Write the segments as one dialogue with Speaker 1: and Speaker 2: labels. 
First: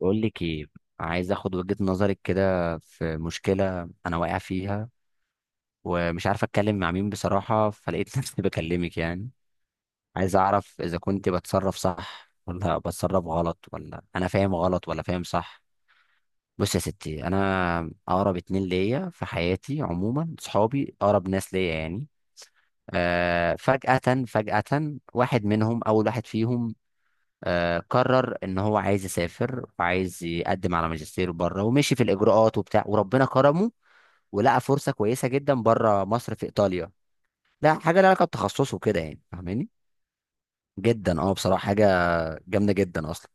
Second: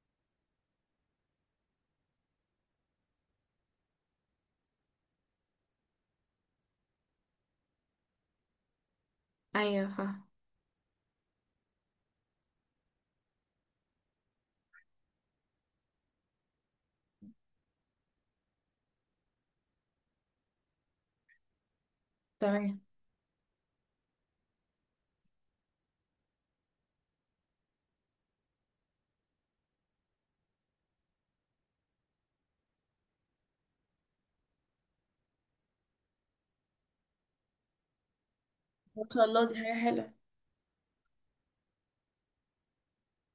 Speaker 1: بقول لك ايه؟ عايز اخد وجهة نظرك كده في مشكلة انا واقع فيها، ومش عارف اتكلم مع مين بصراحة، فلقيت نفسي بكلمك يعني.
Speaker 2: ايوه، فاهم.
Speaker 1: عايز اعرف اذا كنت بتصرف صح ولا بتصرف غلط، ولا انا فاهم غلط ولا فاهم صح. بص يا ستي، انا اقرب اتنين ليا في حياتي عموما صحابي، اقرب ناس ليا يعني.
Speaker 2: تمام.
Speaker 1: فجأة، فجأة واحد منهم، اول واحد فيهم، قرر ان هو عايز يسافر، وعايز يقدم على ماجستير بره، ومشي في الاجراءات وبتاع، وربنا كرمه. ولقى فرصه كويسه جدا بره مصر، في ايطاليا. لا حاجه لها علاقه بتخصصه كده
Speaker 2: ما
Speaker 1: يعني،
Speaker 2: شاء الله، دي
Speaker 1: فاهماني؟
Speaker 2: حاجة حلوة.
Speaker 1: جدا، اه، بصراحه حاجه جامده جدا اصلا.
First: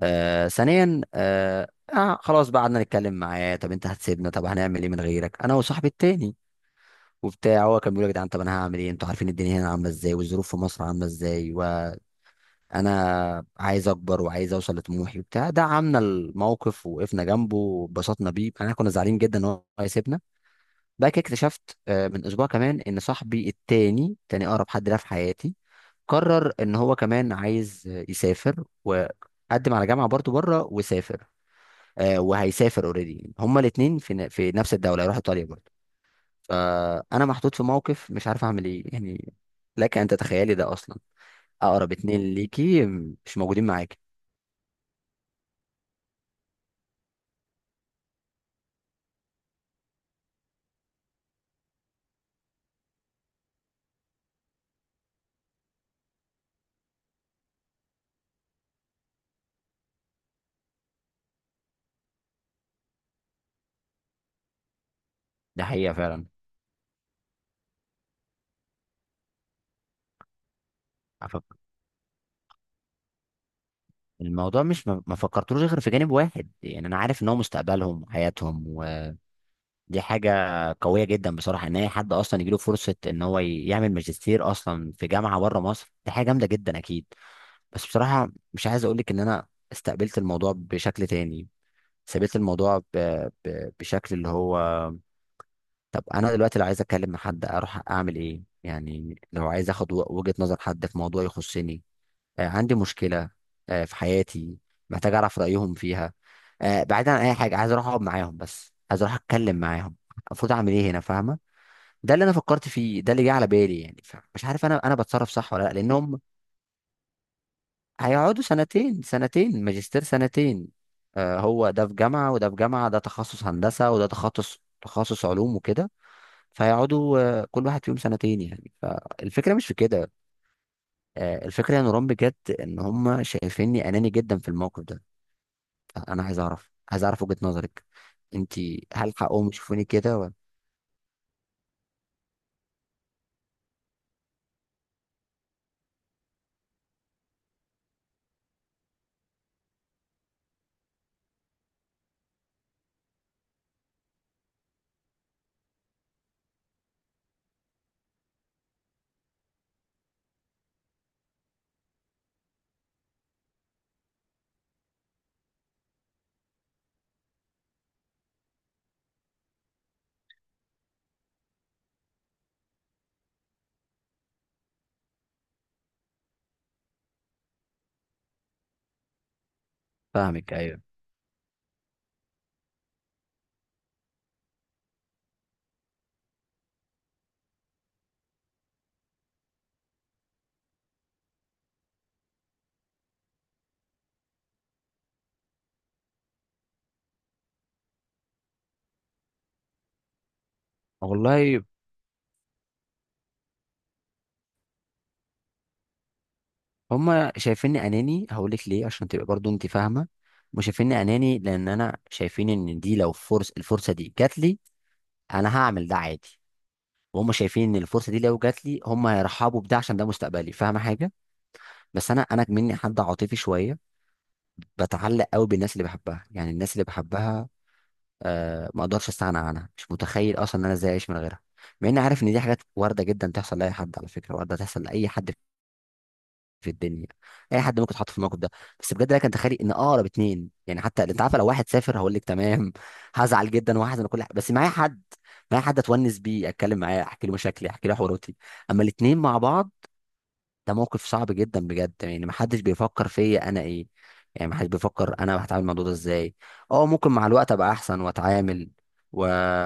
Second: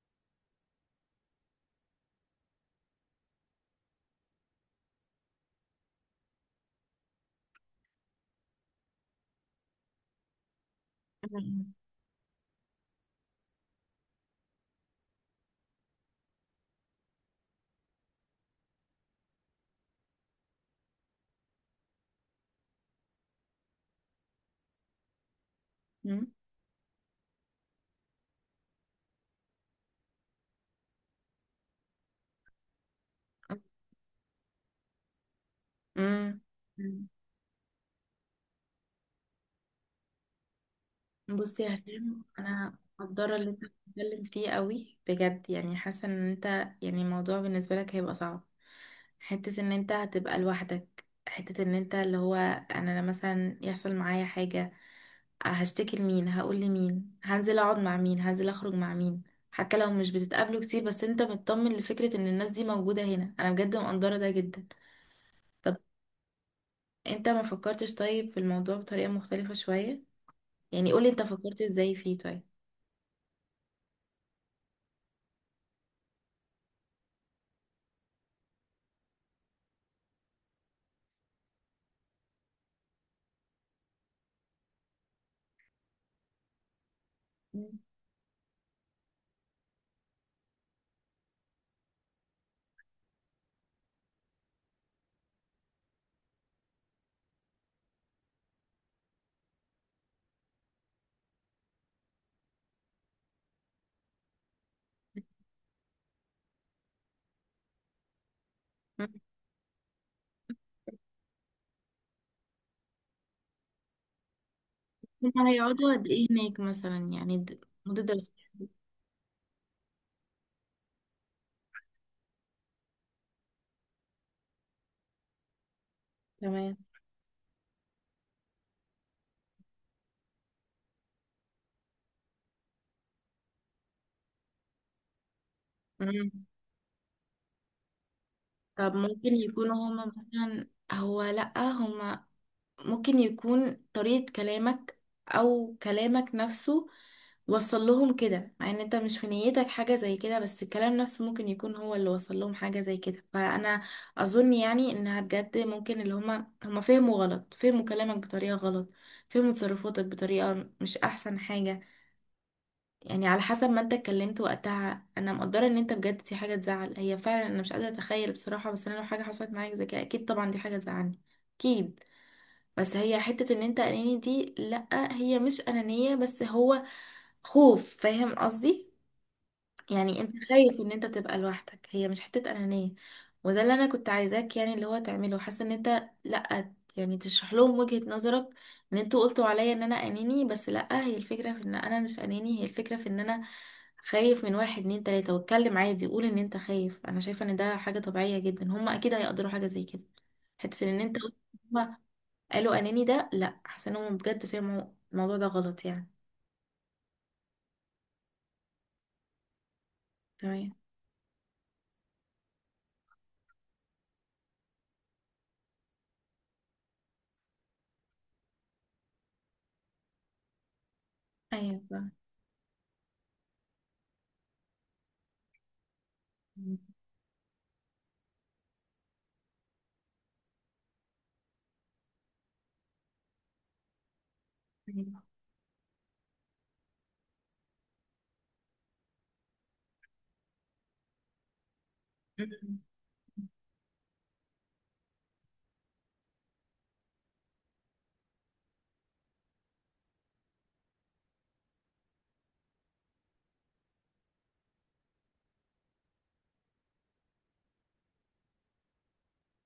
Speaker 1: ثانيا، خلاص بقى، قعدنا نتكلم معاه: طب انت هتسيبنا؟ طب هنعمل ايه من غيرك، انا وصاحبي التاني وبتاع. هو كان بيقول: يا جدعان طب انا هعمل ايه؟ انتوا عارفين الدنيا هنا عامله ازاي، والظروف في مصر عامله ازاي، و...
Speaker 2: أمم.
Speaker 1: انا عايز اكبر وعايز اوصل لطموحي وبتاع. دعمنا الموقف ووقفنا جنبه واتبسطنا بيه، احنا كنا زعلانين جدا ان هو هيسيبنا. بعد كده اكتشفت، من اسبوع كمان، ان صاحبي التاني، تاني اقرب حد ليا في حياتي،
Speaker 2: أمم.
Speaker 1: قرر ان هو كمان عايز يسافر، وقدم على جامعه برضه بره وسافر. وهيسافر اوريدي. هما الاثنين في في نفس الدوله، هيروح ايطاليا برضه.
Speaker 2: أمم. أمم.
Speaker 1: فانا محطوط في موقف، مش عارف اعمل ايه يعني. لك ان تتخيلي ده اصلا،
Speaker 2: بصي يا
Speaker 1: اقرب اتنين
Speaker 2: هشام، انا
Speaker 1: ليكي
Speaker 2: مقدره
Speaker 1: مش
Speaker 2: اللي انت
Speaker 1: موجودين معاكي.
Speaker 2: بتتكلم فيه قوي بجد، يعني حاسه ان انت يعني الموضوع بالنسبه لك هيبقى صعب، حته ان انت هتبقى لوحدك، حته ان انت اللي هو انا لما مثلا يحصل معايا حاجه هشتكي لمين، هقول لمين، هنزل اقعد مع مين، هنزل اخرج مع مين. حتى لو مش بتتقابلوا كتير بس انت مطمن لفكره ان الناس دي موجوده هنا، انا بجد مقدره ده جدا.
Speaker 1: ده
Speaker 2: طب
Speaker 1: حقيقة فعلا.
Speaker 2: انت ما فكرتش طيب في الموضوع بطريقة مختلفة شوية؟ يعني قولي انت
Speaker 1: أفك...
Speaker 2: فكرت ازاي فيه طيب؟
Speaker 1: الموضوع مش، ما فكرتلوش غير في جانب واحد، يعني أنا عارف إن هو مستقبلهم وحياتهم، ودي حاجة قوية جدا بصراحة، إن أي حد أصلا يجيله فرصة إن هو يعمل ماجستير أصلا في جامعة بره مصر، دي حاجة جامدة جدا أكيد.
Speaker 2: مم.
Speaker 1: بس بصراحة مش عايز أقولك إن أنا استقبلت الموضوع بشكل تاني. سبيت الموضوع بشكل اللي هو، طب أنا دلوقتي لو عايز أتكلم مع حد أروح أعمل إيه؟ يعني لو عايز أخد وجهة نظر حد في موضوع يخصني، عندي مشكلة، في حياتي، محتاج أعرف رأيهم فيها، بعيدا عن أي حاجة، عايز أروح أقعد معاهم، بس عايز أروح
Speaker 2: مم.
Speaker 1: أتكلم معاهم. المفروض أعمل إيه هنا، فاهمة؟ ده اللي أنا فكرت فيه، ده اللي جه على بالي يعني. مش عارف أنا بتصرف
Speaker 2: هما
Speaker 1: صح ولا لأ،
Speaker 2: هيقعدوا قد
Speaker 1: لأنهم
Speaker 2: ايه هناك مثلا؟ يعني مدة دراسة.
Speaker 1: هيقعدوا سنتين، سنتين ماجستير سنتين. هو ده في جامعة وده في جامعة، ده تخصص هندسة وده تخصص علوم وكده.
Speaker 2: تمام.
Speaker 1: فيقعدوا كل واحد فيهم سنتين يعني، فالفكرة مش في كده. الفكرة يا نوران بجد، إن هم شايفيني أناني جدا في الموقف ده. انا
Speaker 2: مم.
Speaker 1: عايز اعرف، وجهة نظرك. انت،
Speaker 2: طب
Speaker 1: هل
Speaker 2: ممكن
Speaker 1: حقهم
Speaker 2: يكونوا
Speaker 1: يشوفوني
Speaker 2: هما
Speaker 1: كده ولا؟
Speaker 2: مثلا هو لأ هما، ممكن يكون طريقة كلامك أو كلامك نفسه وصل لهم كده مع ان انت مش في نيتك حاجة زي كده، بس الكلام نفسه ممكن يكون هو اللي وصل لهم حاجة زي كده. فأنا أظن يعني إنها بجد ممكن اللي هما فهموا غلط، فهموا كلامك بطريقة غلط، فهموا تصرفاتك بطريقة مش أحسن حاجة. يعني على حسب ما انت اتكلمت وقتها، انا مقدره ان انت بجد دي حاجه تزعل هي فعلا، انا مش قادره اتخيل بصراحه، بس انا لو حاجه حصلت معايا زي كده اكيد طبعا دي حاجه تزعلني اكيد. بس هي حته ان انت اناني دي لا، هي مش انانيه، بس هو خوف، فاهم قصدي؟ يعني انت
Speaker 1: فاهمك
Speaker 2: خايف
Speaker 1: ايوه.
Speaker 2: ان انت تبقى لوحدك، هي مش حتة انانية. وده اللي انا كنت عايزاك يعني اللي هو تعمله، حاسة ان انت لا، يعني تشرح لهم وجهة نظرك ان انتوا قلتوا عليا ان انا اناني، بس لا، هي الفكرة في ان انا مش اناني، هي الفكرة في ان انا خايف. من واحد اتنين تلاتة واتكلم عادي قول ان انت خايف. انا شايفة ان ده حاجة طبيعية جدا، هما اكيد هيقدروا حاجة زي كده. حتة ان انت قلت
Speaker 1: والله،
Speaker 2: هما قالوا اناني ده، لا، حاسة ان هما بجد فهموا الموضوع ده غلط يعني.
Speaker 1: هما شايفيني اناني، هقول لك ليه، عشان تبقى برضو انت فاهمه. مش
Speaker 2: تمام.
Speaker 1: شايفيني اناني، لان انا شايفين ان دي، لو الفرصه دي جات لي، انا هعمل ده عادي. وهم شايفين ان الفرصه دي لو جات لي، هم هيرحبوا بده، عشان ده مستقبلي. فاهمه حاجه؟
Speaker 2: ايوه،
Speaker 1: بس انا مني حد عاطفي شويه، بتعلق قوي بالناس اللي بحبها، يعني الناس اللي بحبها. ما اقدرش استغنى عنها، مش متخيل اصلا ان انا ازاي اعيش من غيرها. مع اني عارف ان دي حاجات وارده جدا تحصل لاي حد، على فكره وارده تحصل لاي
Speaker 2: فاهمة.
Speaker 1: حد في الدنيا. اي حد ممكن يتحط في الموقف ده. بس بجد، لك انت تخيل ان اقرب اتنين يعني، حتى انت عارف لو واحد سافر هقول لك تمام هزعل جدا وهحزن وكل حاجه، بس معايا حد، معايا حد اتونس بيه، اتكلم معاه، احكي له مشاكلي، احكي له حواراتي. اما الاتنين مع بعض، ده موقف صعب جدا بجد، يعني محدش بيفكر فيا انا ايه، يعني محدش بيفكر انا هتعامل مع الموضوع ده ازاي. اه، ممكن مع الوقت ابقى احسن واتعامل، و...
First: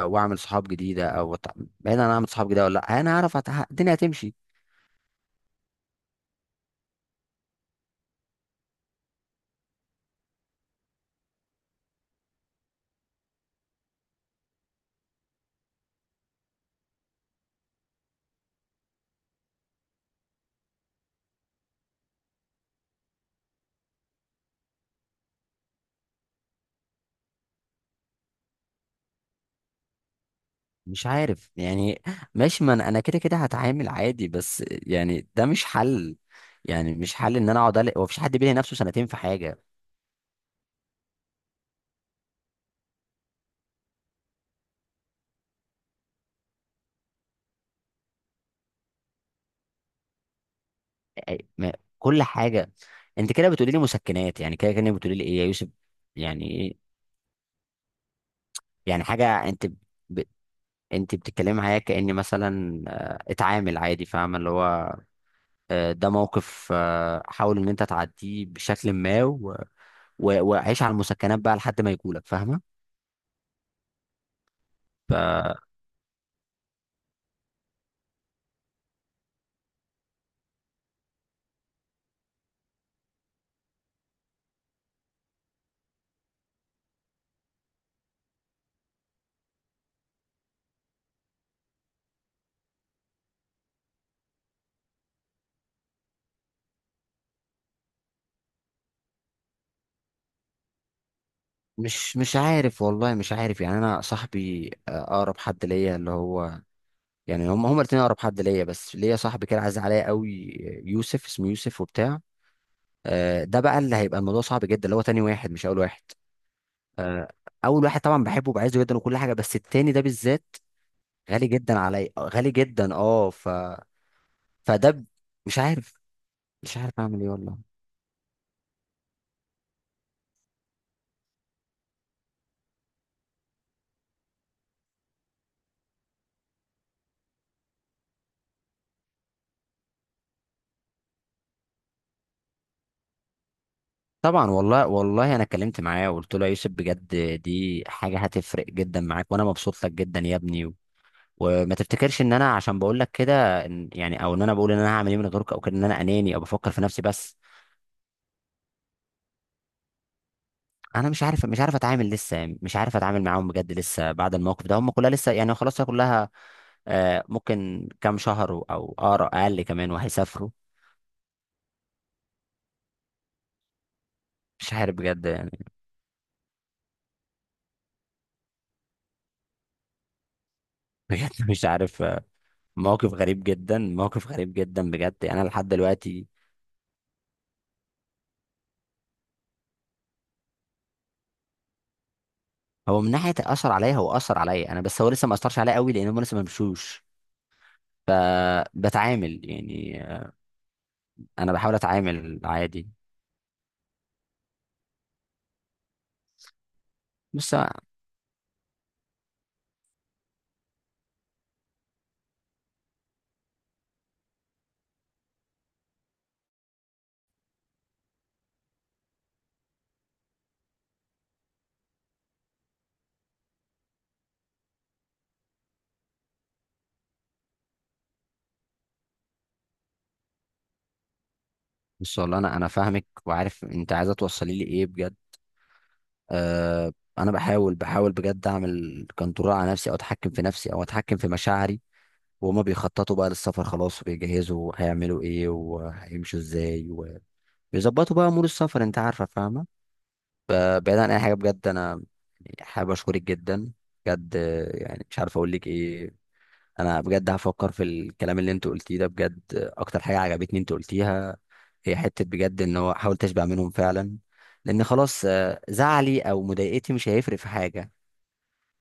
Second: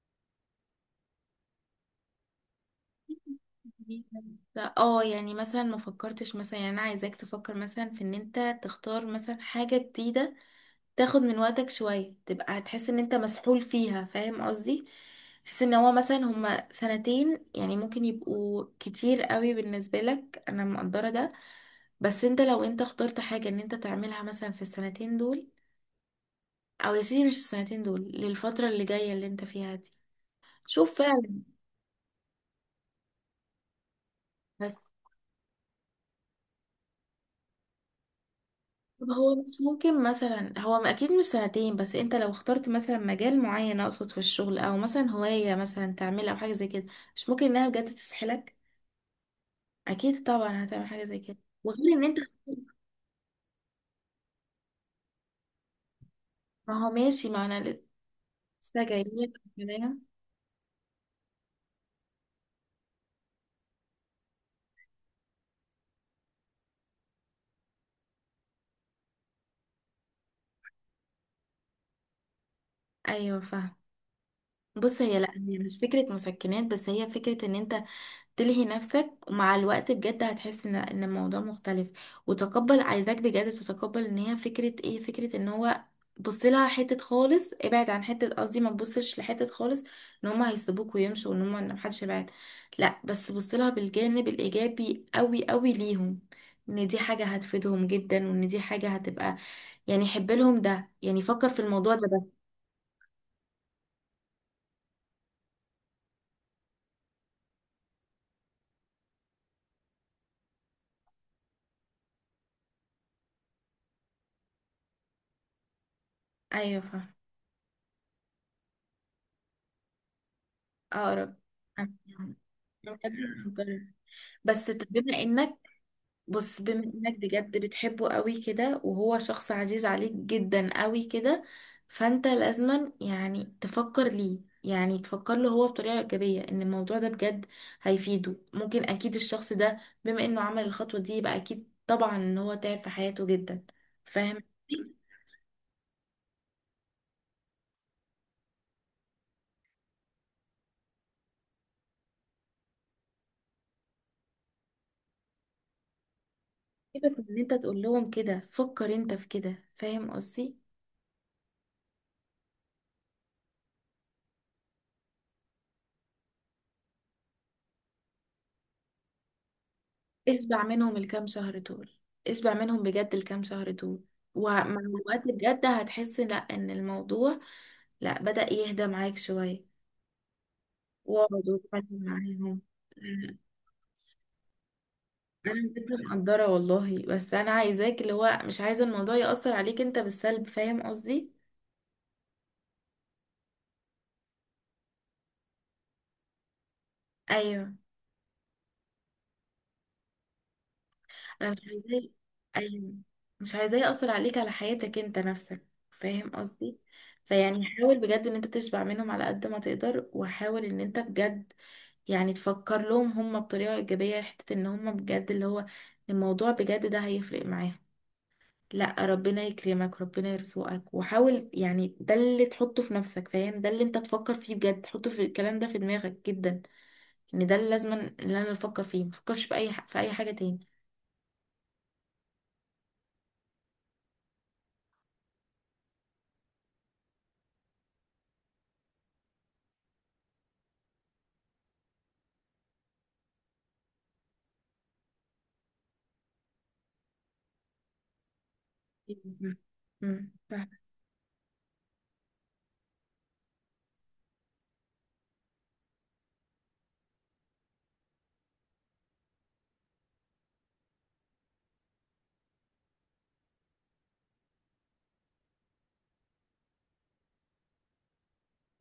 Speaker 1: واعمل صحاب جديده، او بعيد عن اعمل صحاب جديده، ولا لا انا هعرف الدنيا هتمشي.
Speaker 2: لا اه، يعني مثلا ما فكرتش مثلا، يعني انا عايزاك تفكر مثلا في ان انت تختار مثلا حاجة جديدة، تاخد من وقتك شوية تبقى هتحس ان انت مسحول فيها، فاهم قصدي؟ حس ان هو مثلا هما سنتين يعني ممكن يبقوا كتير قوي بالنسبة لك، انا مقدرة ده. بس انت لو انت اخترت حاجة ان انت تعملها مثلا في السنتين دول، او يا سيدي مش السنتين دول، للفترة اللي جاية اللي انت فيها دي، شوف
Speaker 1: مش
Speaker 2: فعلا.
Speaker 1: عارف يعني. ماشي، ما انا كده كده هتعامل عادي، بس يعني ده مش حل. يعني مش حل ان انا اقعد، هو مفيش حد بيلي نفسه سنتين
Speaker 2: طب
Speaker 1: في
Speaker 2: هو مش
Speaker 1: حاجه.
Speaker 2: ممكن مثلا، هو اكيد مش سنتين، بس انت لو اخترت مثلا مجال معين، اقصد في الشغل او مثلا هواية مثلا تعملها او حاجة زي كده، مش ممكن انها بجد تسحلك؟ اكيد طبعا هتعمل حاجة زي كده.
Speaker 1: أي- ما-
Speaker 2: وغير ان انت،
Speaker 1: كل حاجه. انت كده بتقولي لي مسكنات يعني، كده كانك بتقولي لي ايه يا يوسف، يعني
Speaker 2: ما
Speaker 1: ايه؟
Speaker 2: هو ماشي، ما انا لسه
Speaker 1: يعني
Speaker 2: جايلك
Speaker 1: حاجه، انت
Speaker 2: كمان.
Speaker 1: انت بتتكلمي معايا كأني مثلا اتعامل عادي، فاهمة اللي هو، ده موقف، حاول ان انت تعديه بشكل ما، وعيش على المسكنات بقى لحد ما يجولك، فاهمة؟
Speaker 2: ايوه فاهم. بص، هي لا،
Speaker 1: فمش
Speaker 2: هي مش فكرة مسكنات، بس هي فكرة ان انت تلهي نفسك ومع الوقت بجد هتحس ان ان الموضوع مختلف وتقبل. عايزاك بجد تتقبل ان هي فكرة ايه، فكرة ان هو بص لها حتة خالص، ابعد عن حتة، قصدي ما تبصش لحتة خالص ان هما هيسيبوك ويمشوا وان هما ان محدش يبعد. لا بس بص لها بالجانب الايجابي، قوي قوي ليهم ان دي حاجة هتفيدهم جدا، وان دي حاجة هتبقى يعني حب لهم، ده يعني فكر في الموضوع ده
Speaker 1: مش
Speaker 2: بس.
Speaker 1: عارف والله، مش عارف يعني. انا صاحبي، اقرب حد ليا اللي هو، يعني هم الاتنين اقرب حد ليا، بس ليا صاحبي كده عايز عليا قوي، يوسف، اسمه يوسف وبتاع. ده بقى اللي هيبقى الموضوع صعب جدا، اللي هو تاني واحد مش اول واحد.
Speaker 2: ايوه فاهم.
Speaker 1: آه، اول واحد طبعا بحبه وبعزه جدا وكل حاجه، بس التاني ده بالذات
Speaker 2: اقرب.
Speaker 1: غالي جدا
Speaker 2: أنا
Speaker 1: علي، غالي جدا.
Speaker 2: بحب
Speaker 1: اه ف
Speaker 2: أفكر. بس طب
Speaker 1: فده ب-
Speaker 2: بما انك،
Speaker 1: مش عارف،
Speaker 2: بص
Speaker 1: مش
Speaker 2: بما
Speaker 1: عارف
Speaker 2: انك
Speaker 1: اعمل ايه
Speaker 2: بجد
Speaker 1: والله.
Speaker 2: بتحبه قوي كده وهو شخص عزيز عليك جدا قوي كده، فانت لازما يعني تفكر ليه، يعني تفكر له هو بطريقة إيجابية ان الموضوع ده بجد هيفيده. ممكن اكيد الشخص ده بما انه عمل الخطوة دي يبقى اكيد طبعا ان هو تعب في حياته جدا، فاهم؟
Speaker 1: طبعا، والله والله انا اتكلمت معاه وقلت له: يا يوسف بجد، دي حاجه هتفرق جدا معاك، وانا مبسوط لك جدا يا ابني، وما تفتكرش ان انا عشان بقول لك كده يعني، او ان انا بقول ان انا هعمل ايه من غيرك، او كده ان انا اناني او بفكر في نفسي
Speaker 2: سيبك من
Speaker 1: بس.
Speaker 2: ان انت تقول لهم كده، فكر انت في كده، فاهم قصدي؟
Speaker 1: انا مش عارف اتعامل، لسه مش عارف اتعامل معاهم بجد، لسه بعد الموقف ده هم كلها لسه يعني، خلاص هي كلها، ممكن كام شهر او اقرا اقل كمان، وهيسافروا.
Speaker 2: اشبع منهم الكام شهر دول، اشبع منهم بجد الكام شهر دول.
Speaker 1: مش
Speaker 2: ومع
Speaker 1: عارف
Speaker 2: الوقت
Speaker 1: بجد يعني.
Speaker 2: بجد هتحس لا ان الموضوع، لا بدأ يهدى معاك شوية،
Speaker 1: بجد
Speaker 2: واقعد
Speaker 1: مش
Speaker 2: واتكلم
Speaker 1: عارف.
Speaker 2: معاهم.
Speaker 1: موقف غريب جدا، موقف غريب جدا بجد، يعني انا
Speaker 2: انا
Speaker 1: لحد
Speaker 2: بجد
Speaker 1: دلوقتي،
Speaker 2: مقدرة والله، بس انا عايزاك اللي هو، مش عايزة الموضوع يأثر عليك انت بالسلب، فاهم قصدي؟
Speaker 1: هو من ناحيه اثر عليا، هو اثر عليا انا، بس هو لسه ما اثرش عليا قوي، لان هم لسه ما مشوش.
Speaker 2: ايوه.
Speaker 1: فبتعامل يعني،
Speaker 2: انا
Speaker 1: انا
Speaker 2: مش
Speaker 1: بحاول
Speaker 2: عايزاه.
Speaker 1: اتعامل عادي.
Speaker 2: ايوه. مش عايزاه يأثر عليك على حياتك انت نفسك، فاهم قصدي؟
Speaker 1: بس.
Speaker 2: فيعني حاول بجد ان انت تشبع منهم على قد ما تقدر، وحاول ان انت بجد يعني تفكر لهم هم بطريقة ايجابية، حتة ان هم بجد اللي هو الموضوع بجد ده هيفرق معاهم. لا ربنا يكرمك، ربنا يرزقك، وحاول، يعني ده اللي تحطه في نفسك، فاهم؟ ده اللي انت تفكر فيه بجد، تحطه في الكلام ده في دماغك جدا ان ده اللي لازم اللي انا افكر فيه، مفكرش بأي في اي حاجة تاني.
Speaker 1: بس والله، انا فاهمك، وعارف انت عايزه توصلي لي ايه بجد. انا بحاول بجد اعمل كنترول على نفسي، او اتحكم في نفسي، او اتحكم في مشاعري. وهما بيخططوا بقى للسفر خلاص، وبيجهزوا هيعملوا ايه وهيمشوا ازاي، بيظبطوا بقى امور السفر، انت عارفه، فاهمه؟
Speaker 2: مم. مم.
Speaker 1: بعيد عن اي حاجه بجد، انا حابب اشكرك جدا، بجد. يعني مش عارف اقول لك ايه. انا بجد هفكر في الكلام اللي انت قلتيه ده، بجد. اكتر حاجه عجبتني انت قلتيها، هي حته بجد ان هو: حاول تشبع منهم فعلا، لان خلاص، زعلي او مضايقتي مش هيفرق في حاجه،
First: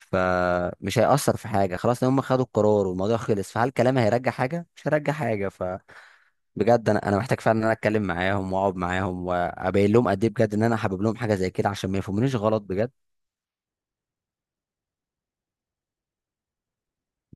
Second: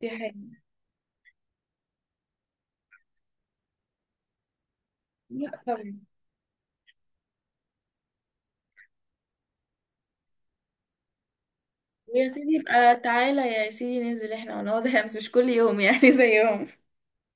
Speaker 2: دي حاجة.
Speaker 1: هيأثر في حاجه خلاص. لو هم خدوا القرار والموضوع خلص، فهل كلامي هيرجع حاجه؟ مش هيرجع حاجه.
Speaker 2: لا
Speaker 1: ف...
Speaker 2: طبعا.
Speaker 1: بجد، انا محتاج فعلا ان انا اتكلم معاهم واقعد معاهم، وابين لهم قد ايه بجد ان انا حابب لهم حاجه زي كده، عشان ما
Speaker 2: يا
Speaker 1: يفهمونيش
Speaker 2: سيدي،
Speaker 1: غلط بجد.
Speaker 2: يبقى تعالى يا سيدي ننزل احنا ونقعد احنا، بس مش كل يوم يعني زيهم.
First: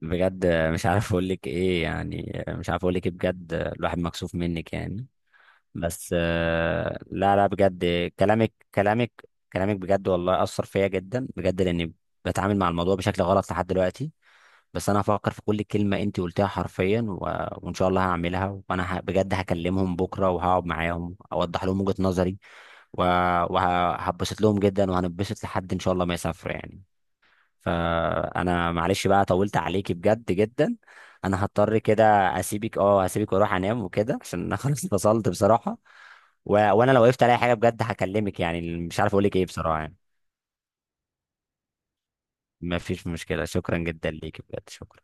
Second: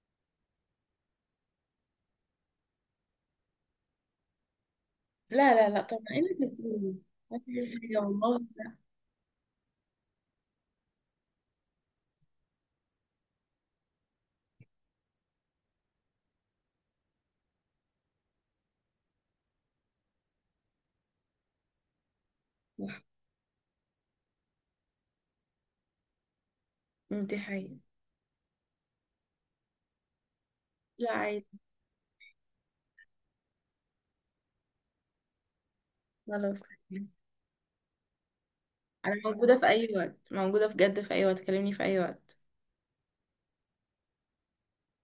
Speaker 1: بجد مش عارف اقول لك ايه يعني، مش عارف اقول لك ايه بجد، الواحد مكسوف منك يعني.
Speaker 2: لا لا لا، طبعا
Speaker 1: بس،
Speaker 2: ايه اللي انت بتقوله؟
Speaker 1: لا
Speaker 2: ما
Speaker 1: لا
Speaker 2: في
Speaker 1: بجد.
Speaker 2: حاجة والله.
Speaker 1: كلامك كلامك كلامك، بجد والله اثر فيا جدا بجد، لاني بتعامل مع الموضوع بشكل غلط لحد دلوقتي. بس انا هفكر في كل كلمه انت قلتيها حرفيا، وان شاء الله هعملها، وانا بجد هكلمهم بكره وهقعد معاهم، اوضح لهم وجهه نظري، وهتبسط لهم جدا، وهنبسط لحد ان شاء الله ما يسافر يعني.
Speaker 2: لا دي حقيقة.
Speaker 1: فانا معلش بقى، طولت عليكي بجد جدا.
Speaker 2: لا
Speaker 1: انا
Speaker 2: عادي.
Speaker 1: هضطر كده اسيبك، هسيبك واروح انام وكده، عشان انا خلاص فصلت بصراحة.
Speaker 2: خلاص.
Speaker 1: وانا لو وقفت على حاجة بجد هكلمك، يعني مش عارف
Speaker 2: انا
Speaker 1: اقول لك ايه
Speaker 2: موجودة في
Speaker 1: بصراحة
Speaker 2: اي
Speaker 1: يعني.
Speaker 2: وقت، موجودة بجد في اي وقت، كلمني في اي وقت
Speaker 1: ما فيش مشكلة، شكرا جدا ليك بجد، شكرا.